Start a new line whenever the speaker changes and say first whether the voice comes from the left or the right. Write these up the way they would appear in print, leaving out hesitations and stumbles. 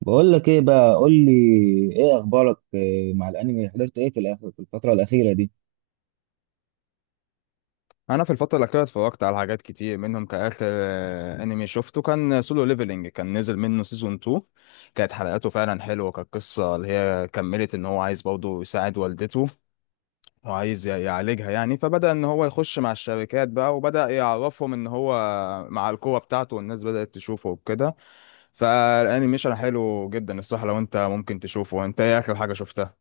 right: بقول لك ايه بقى، قول لي ايه اخبارك. إيه مع الانمي؟ حضرت ايه في في الفتره الاخيره دي؟
left: انا في الفتره الاخيره اتفرجت على حاجات كتير منهم كاخر، انمي شفته كان سولو ليفلنج. كان نزل منه سيزون 2. كانت حلقاته فعلا حلوه. كانت قصه اللي هي كملت ان هو عايز برضه يساعد والدته، وعايز يعالجها يعني. فبدا ان هو يخش مع الشركات بقى، وبدا يعرفهم ان هو مع القوه بتاعته، والناس بدات تشوفه وكده. فالانيميشن حلو جدا الصراحه، لو انت ممكن تشوفه. انت ايه اخر حاجه شفتها؟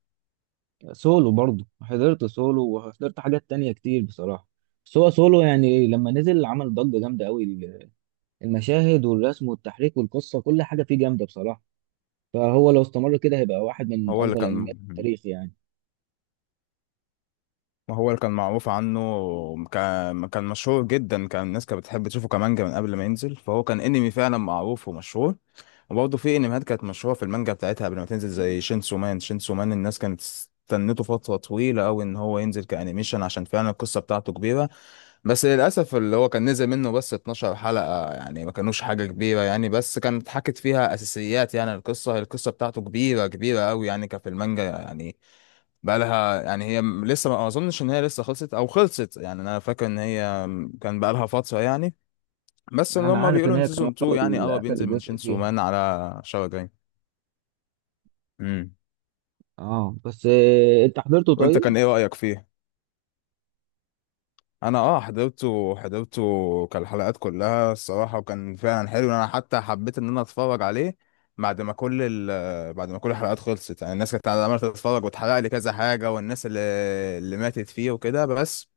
right: سولو برضو حضرت، سولو وحضرت حاجات تانية كتير بصراحه. بس هو سولو يعني لما نزل عمل ضجه جامده قوي. المشاهد والرسم والتحريك والقصه، كل حاجه فيه جامده بصراحه. فهو لو استمر كده هيبقى واحد من
left: هو اللي
right: افضل
left: كان،
right: الانميات في التاريخ يعني.
left: ما هو اللي كان معروف عنه. كان مشهور جدا، كان الناس كانت بتحب تشوفه كمانجا من قبل ما ينزل، فهو كان انمي فعلا معروف ومشهور. وبرضه في انميات كانت مشهوره في المانجا بتاعتها قبل ما تنزل، زي شينسو مان. شينسو مان الناس كانت استنته فتره طويله قوي ان هو ينزل كانيميشن، عشان فعلا القصه بتاعته كبيره. بس للاسف اللي هو كان نزل منه بس 12 حلقه يعني، ما كانوش حاجه كبيره يعني، بس كانت اتحكت فيها اساسيات يعني. القصه بتاعته كبيره كبيره قوي يعني، كان في المانجا يعني. بقى لها يعني، هي لسه، ما اظنش ان هي لسه خلصت او خلصت يعني. انا فاكر ان هي كان بقى لها فتره يعني. بس اللي
right: انا
left: هم
right: عارف
left: بيقولوا
right: ان
left: ان
right: هي كان هو
left: سيزون 2 يعني اه
right: اخر
left: بينزل من
right: جزء
left: شينسو
right: فيها.
left: مان على شهر جاي. امم.
right: اه، بس إيه انت حضرته؟
left: وانت
right: طيب.
left: كان ايه رايك فيه؟ انا حضرته كان الحلقات كلها الصراحه، وكان فعلا حلو. انا حتى حبيت ان انا اتفرج عليه بعد ما كل بعد ما كل الحلقات خلصت يعني، الناس كانت عماله تتفرج وتحرق لي كذا حاجه، والناس اللي ماتت فيه وكده، بس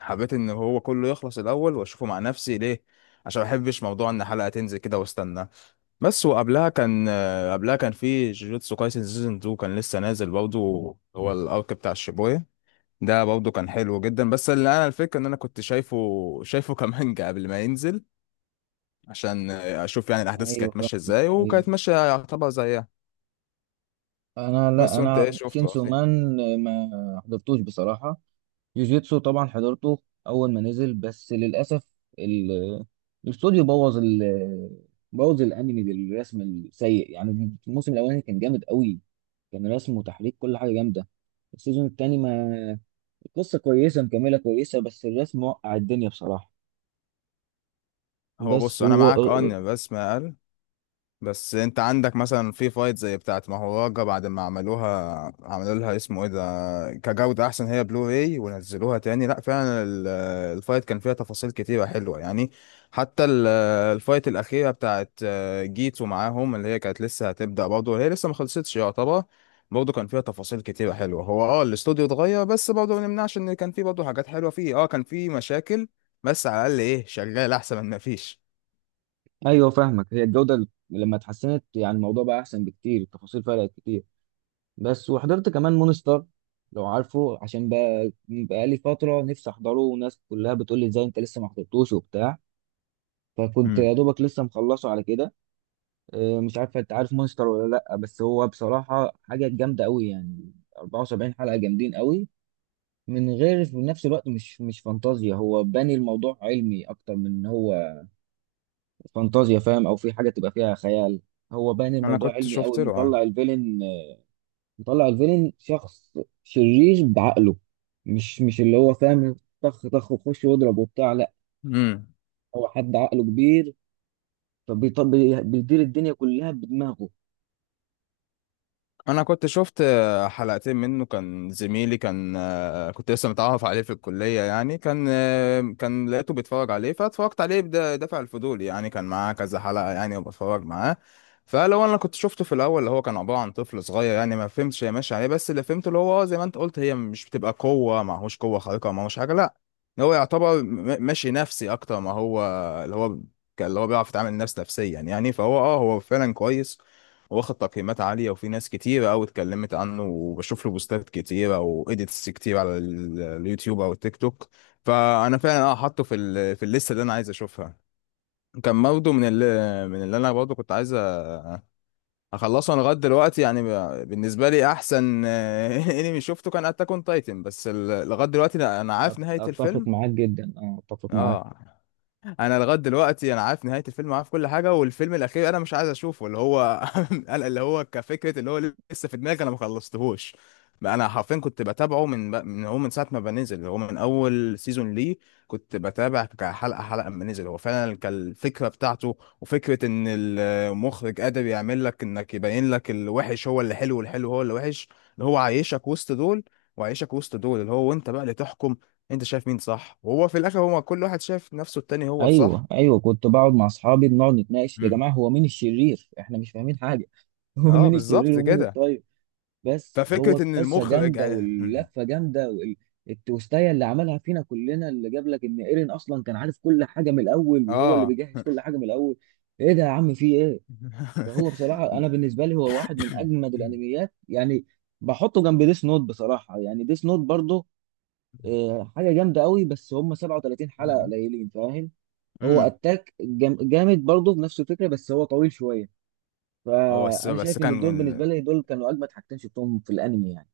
left: حبيت ان هو كله يخلص الاول واشوفه مع نفسي ليه، عشان ما بحبش موضوع ان حلقه تنزل كده واستنى. بس، وقبلها كان آه، قبلها كان في جوجوتسو كايسن سيزون 2، كان لسه نازل برضه. هو الارك بتاع الشيبويه ده، برضه كان حلو جدا. بس اللي انا الفكره ان انا كنت شايفه كمانجا قبل ما ينزل، عشان اشوف يعني الاحداث
right: ايوه
left: كانت
right: فاهم.
left: ماشيه ازاي،
right: ايوه.
left: وكانت ماشيه يعتبر زيها.
right: انا لا،
left: بس، وانت ايه
right: انا
left: شفته يا
right: شينسو
left: اخي؟
right: مان ما حضرتوش بصراحه. جوجيتسو طبعا حضرته اول ما نزل، بس للاسف ال- الاستوديو بوظ ال بوظ الانمي بالرسم السيء. يعني الموسم الاولاني كان جامد قوي، كان رسم وتحريك كل حاجه جامده. السيزون التاني ما، القصه كويسه، مكمله كويسه، بس الرسم وقع الدنيا بصراحه.
left: هو
right: بس
left: بص، انا معاك اه ان الرسم اقل. بس انت عندك مثلا في فايت زي بتاعت مهوراجا، بعد ما عملوها عملوا لها اسمه ايه ده كجودة احسن، هي بلو راي ونزلوها تاني. لا فعلا الفايت كان فيها تفاصيل كتيرة حلوة يعني. حتى الفايت الأخيرة بتاعت جيتو معاهم، اللي هي كانت لسه هتبدأ برضه، هي لسه ما خلصتش يعتبر. برضه كان فيها تفاصيل كتيرة حلوة. هو الاستوديو اتغير، بس برضه ما نمنعش ان كان فيه برضه حاجات حلوة فيه، كان فيه مشاكل. بس على الأقل ايه، شغال أحسن من ما فيش.
right: ايوه فاهمك، هي الجوده لما اتحسنت يعني الموضوع بقى احسن بكتير، التفاصيل فرقت كتير. بس وحضرت كمان مونستر لو عارفه، عشان بقى بقالي فترة نفسي أحضره وناس كلها بتقول لي إزاي أنت لسه ما حضرتوش وبتاع، فكنت يا
left: امم.
right: دوبك لسه مخلصه على كده. مش عارف أنت عارف مونستر ولا لأ، بس هو بصراحة حاجة جامدة أوي يعني. 74 حلقة جامدين أوي من غير في نفس الوقت. مش فانتازيا، هو باني الموضوع علمي أكتر من إن هو فانتازيا، فاهم؟ أو في حاجة تبقى فيها خيال. هو باني
left: انا
right: الموضوع
left: كنت
right: علمي أوي،
left: شفت له اه.
right: مطلع الفيلن، مطلع الفيلن شخص شرير بعقله. مش اللي هو فاهم طخ طخ وخش واضرب وبتاع، لا.
left: امم.
right: هو حد عقله كبير، بيدير الدنيا كلها بدماغه.
left: انا كنت شفت حلقتين منه، كان زميلي كان، كنت لسه متعرف عليه في الكليه يعني، كان كان لقيته بيتفرج عليه فاتفرجت عليه بدافع الفضول يعني، كان معاه كذا حلقه يعني وبتفرج معاه. فلو انا كنت شفته في الاول، اللي هو كان عباره عن طفل صغير يعني، ما فهمتش هي ماشيه عليه. بس اللي فهمته اللي هو زي ما انت قلت، هي مش بتبقى قوه، معهوش قوه خارقه، معهوش حاجه، لا. إن هو يعتبر ماشي نفسي اكتر، ما هو اللي هو اللي هو بيعرف يتعامل نفسيا يعني. فهو اه هو فعلا كويس، واخد تقييمات عالية، وفي ناس كتيرة أوي اتكلمت عنه، وبشوف له بوستات كتيرة وإيديتس كتير على اليوتيوب أو التيك توك. فأنا فعلا حاطه في الليستة اللي أنا عايز أشوفها. كان برضه من اللي أنا برضه كنت عايز أخلصه. أنا لغاية دلوقتي يعني بالنسبة لي أحسن أنمي شفته كان أتاك أون تايتن. بس لغاية دلوقتي أنا عارف نهاية
right: اتفق
left: الفيلم.
right: معاك جدا، اه اتفق معاك.
left: أه. انا لغايه دلوقتي انا عارف نهايه الفيلم، عارف كل حاجه، والفيلم الاخير انا مش عايز اشوفه، اللي هو اللي هو كفكره اللي هو لسه في دماغي، انا ما خلصتهوش. انا حرفيا كنت بتابعه من هو من ساعه ما بنزل، اللي هو من اول سيزون ليه. كنت بتابع كحلقه حلقه ما نزل. هو فعلا كان الفكره بتاعته، وفكره ان المخرج قادر يعمل لك انك، يبين لك الوحش هو اللي حلو والحلو هو اللي وحش، اللي هو عايشك وسط دول، وعايشك وسط دول اللي هو، وانت بقى اللي تحكم. انت شايف مين صح، وهو في الاخر هو كل واحد شايف نفسه التاني هو
right: ايوه
left: الصح.
right: ايوه، كنت بقعد مع اصحابي، بنقعد نتناقش يا
left: امم.
right: جماعه هو مين الشرير، احنا مش فاهمين حاجه. هو
left: اه
right: مين الشرير
left: بالظبط
right: ومين
left: كده.
right: الطيب؟ بس هو
left: ففكرة ان
right: القصه
left: المخرج
right: جامده واللفه جامده التويستايه اللي عملها فينا كلنا، اللي جاب لك ان ايرين اصلا كان عارف كل حاجه من الاول، وهو اللي
left: اه.
right: بيجهز كل حاجه من الاول. ايه ده يا عم، في ايه؟ فهو بصراحه انا بالنسبه لي هو واحد من اجمد الانميات يعني. بحطه جنب ديس نوت بصراحه، يعني ديس نوت برضه حاجه جامده قوي، بس هم 37 حلقه قليلين، فاهم. هو
left: امم.
right: اتاك جامد برضه بنفس الفكره، بس هو طويل شويه.
left: هو بس
right: فانا
left: بس
right: شايف ان دول
left: كان،
right: بالنسبه لي دول كانوا اجمد حاجتين شفتهم في الانمي يعني.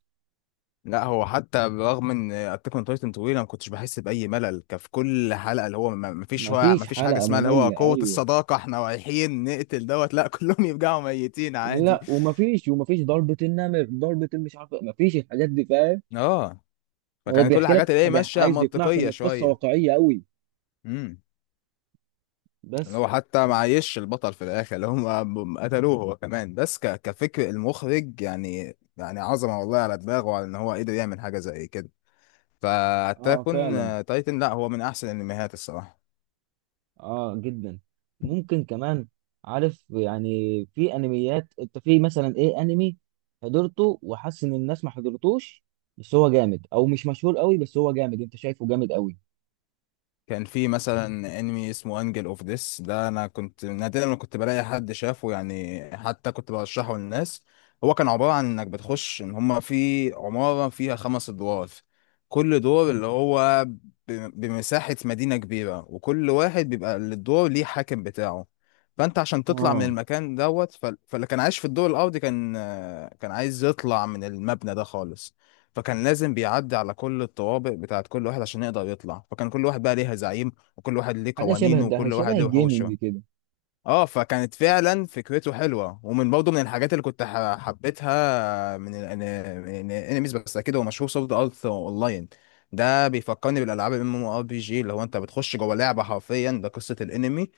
left: لا، هو حتى برغم ان اتاك اون تايتن طويل انا ما كنتش بحس باي ملل، كان في كل حلقه اللي هو ما فيش، هو
right: مفيش
left: ما فيش حاجه
right: حلقة
left: اسمها اللي هو
right: مملة،
left: قوه
right: ايوه.
left: الصداقه. احنا رايحين نقتل دوت، لا كلهم يرجعوا ميتين عادي.
right: لا، ومفيش، ومفيش ضربة النمر، ضربة المش عارف، مفيش الحاجات دي، فاهم.
left: اه.
right: هو
left: فكان كل
right: بيحكي
left: الحاجات
right: لك
left: اللي هي ماشيه
right: عايز يقنعك ان
left: منطقيه
right: القصة
left: شويه.
right: واقعية قوي.
left: امم. اللي
right: بس.
left: هو حتى ما عايش البطل في الاخر اللي هم قتلوه هو كمان، بس كفكر المخرج يعني عظمه والله على دماغه، وعلى ان هو قدر يعمل حاجه زي كده.
right: اه
left: فاتاكون
right: فعلا.
left: تايتن، لا، هو من احسن الانميات الصراحه.
right: اه جدا. ممكن كمان. عارف يعني، في انميات انت في مثلا ايه انمي حضرته وحاسس ان الناس ما حضرتوش، بس هو جامد، او مش مشهور قوي بس هو جامد انت شايفه جامد قوي.
left: كان في مثلا انمي اسمه انجل اوف ديس، ده انا كنت نادرا ما كنت بلاقي حد شافه يعني، حتى كنت برشحه للناس. هو كان عبارة عن انك بتخش ان هما في عمارة فيها خمس ادوار، كل دور اللي هو بمساحة مدينة كبيرة، وكل واحد بيبقى الدور ليه حاكم بتاعه. فانت عشان تطلع من
right: اه،
left: المكان دوت، فاللي كان عايش في الدور الارضي كان عايز يطلع من المبنى ده خالص. فكان لازم بيعدي على كل الطوابق بتاعت كل واحد عشان يقدر يطلع، فكان كل واحد بقى ليها زعيم، وكل واحد ليه
right: حاجة شبه
left: قوانينه،
right: ده،
left: وكل واحد
right: شبه
left: ليه وحوشه.
right: الجيمنج كده.
left: اه. فكانت فعلا فكرته حلوه، ومن برضه من الحاجات اللي كنت حبيتها من الانميز. بس اكيد هو مشهور، سورد ارت اونلاين. ده بيفكرني بالالعاب الMMORPG، اللي هو انت بتخش جوه لعبه حرفيا، ده قصه الانمي،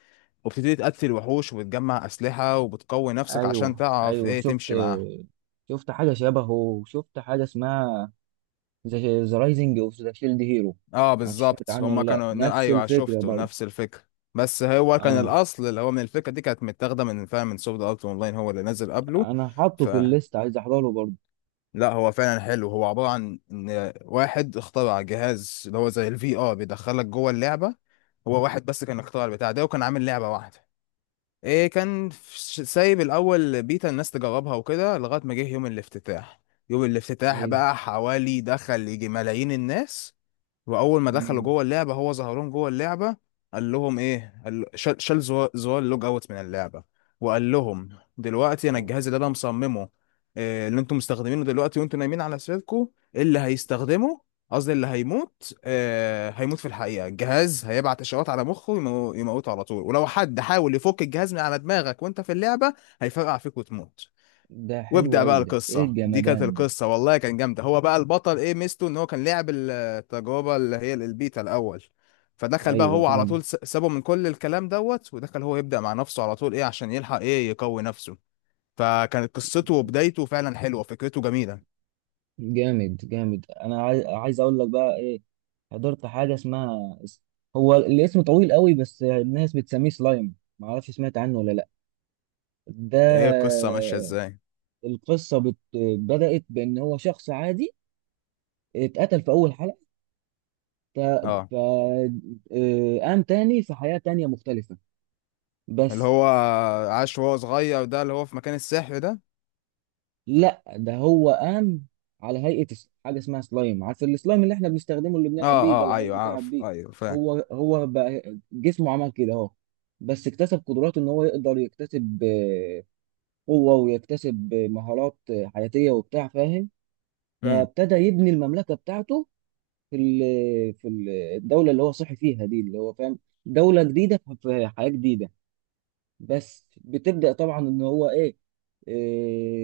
left: وبتبتدي تقتل وحوش، وبتجمع اسلحه، وبتقوي نفسك عشان
right: ايوه
left: تعرف
right: ايوه
left: ايه
right: شفت،
left: تمشي معاهم.
right: شفت حاجه شبهه وشفت حاجه اسمها ذا رايزنج اوف ذا شيلد هيرو.
left: اه
right: معرفش سمعت
left: بالظبط،
right: عنه
left: هما
right: ولا لا،
left: كانوا
right: نفس
left: ايوه،
right: الفكره
left: شفته
right: برضه.
left: نفس الفكره. بس هو كان
right: اه.
left: الاصل اللي هو، من الفكره دي كانت متاخده من، فعلا، من سوفت ارت اونلاين، هو اللي نزل قبله.
right: انا حاطه
left: ف،
right: في الليست عايز احضره برضه.
left: لا، هو فعلا حلو. هو عباره عن ان واحد اخترع جهاز اللي هو زي الفي ار، بيدخلك جوه اللعبه. هو واحد بس كان اخترع البتاع ده، وكان عامل لعبه واحده. ايه، كان سايب الاول بيتا الناس تجربها وكده لغايه ما جه يوم الافتتاح. يوم الافتتاح
right: ايوه.
left: بقى، حوالي، دخل يجي ملايين الناس. واول ما دخلوا
right: امم.
left: جوه اللعبه، هو ظهر لهم جوه اللعبه. قال لهم ايه، قال شال زوار اللوج اوت من اللعبه. وقال لهم، دلوقتي انا
right: أوف.
left: الجهاز اللي انا مصممه، إيه اللي انتم مستخدمينه دلوقتي وانتم نايمين على سريركم، اللي هيستخدمه، قصدي اللي هيموت في الحقيقه، الجهاز هيبعت اشارات على مخه، يموته على طول. ولو حد حاول يفك الجهاز من على دماغك وانت في اللعبه، هيفرقع فيك وتموت.
right: ده حلو
left: وابدأ بقى
right: قوي ده، ايه
left: القصة. دي كانت
right: الجمدان ده.
left: القصة والله، كان جامدة. هو بقى البطل ايه ميزته، ان هو كان لعب التجربة اللي هي البيتا الأول. فدخل بقى
right: ايوه
left: هو على
right: فاهمه.
left: طول، سابه من كل الكلام دوت، ودخل هو يبدأ مع نفسه على طول، ايه عشان يلحق، ايه يقوي نفسه. فكانت قصته وبدايته فعلا حلوة، فكرته جميلة.
right: جامد جامد، انا عايز، عايز اقول لك بقى ايه، حضرت حاجه اسمها، هو الاسم طويل قوي بس الناس بتسميه سلايم، معرفش سمعت عنه ولا لا. ده
left: ايه القصة ماشية ازاي؟
right: القصة بدأت بإن هو شخص عادي اتقتل في أول حلقة. ف...
left: اه.
right: ف... آه، قام تاني في حياة تانية مختلفة،
left: اللي
right: بس
left: هو عاش وهو صغير ده، اللي هو في مكان السحر ده.
right: لا، ده هو قام على هيئة حاجة اسمها سلايم. عارف السلايم اللي احنا بنستخدمه، اللي
left: اه.
right: بنلعب بيه ده
left: اه.
right: العيال
left: ايوه
right: بتلعب
left: عارف.
right: بيه.
left: ايوه فاهم.
right: هو بقى جسمه عمل كده اهو، بس اكتسب قدرات ان هو يقدر يكتسب قوة، ويكتسب مهارات حياتية وبتاع، فاهم.
left: امم.
right: فابتدى يبني المملكة بتاعته الدوله اللي هو صحي فيها دي، اللي هو فاهم، دوله جديده في حياه جديده. بس بتبدا طبعا ان هو ايه، آه،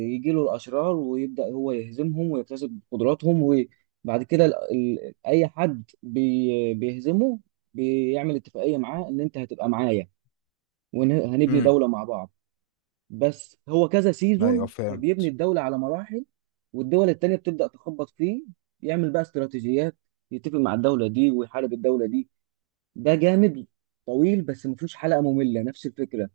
right: يجي له الاشرار ويبدا هو يهزمهم ويكتسب قدراتهم. وبعد كده اي حد بيهزمه بيعمل اتفاقيه معاه ان انت هتبقى معايا وهنبني
left: امم.
right: دوله مع بعض. بس هو كذا
left: ايوه
right: سيزون، فبيبني
left: فهمت.
right: الدولة على مراحل، والدول التانية بتبدأ تخبط فيه، يعمل بقى استراتيجيات، يتفق مع الدولة دي ويحارب الدولة دي. ده جامد، طويل بس مفيهوش حلقة مملة، نفس الفكرة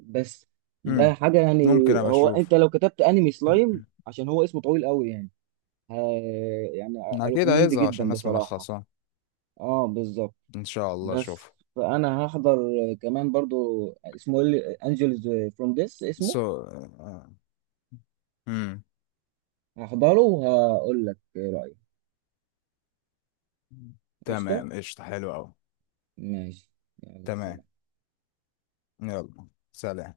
right: بس. ده
left: امم.
right: حاجة يعني.
left: ممكن ابقى
right: هو
left: اشوف.
right: انت لو كتبت انمي سلايم، عشان هو اسمه طويل قوي يعني، ها، يعني
left: أكيد
right: اريكومند
left: هيظهر عشان
right: جدا
left: الناس
right: بصراحة.
left: ملخصة.
right: اه بالظبط.
left: إن شاء الله
right: بس
left: أشوف.
right: فانا هحضر كمان برضو اسمه انجلز فروم ديس اسمه،
left: سو. امم.
right: هحضره وهقول لك ايه رأيي. قشطة،
left: تمام. قشطة. حلو أوي.
right: ماشي، يلا
left: تمام.
right: سلام.
left: يلا سلام.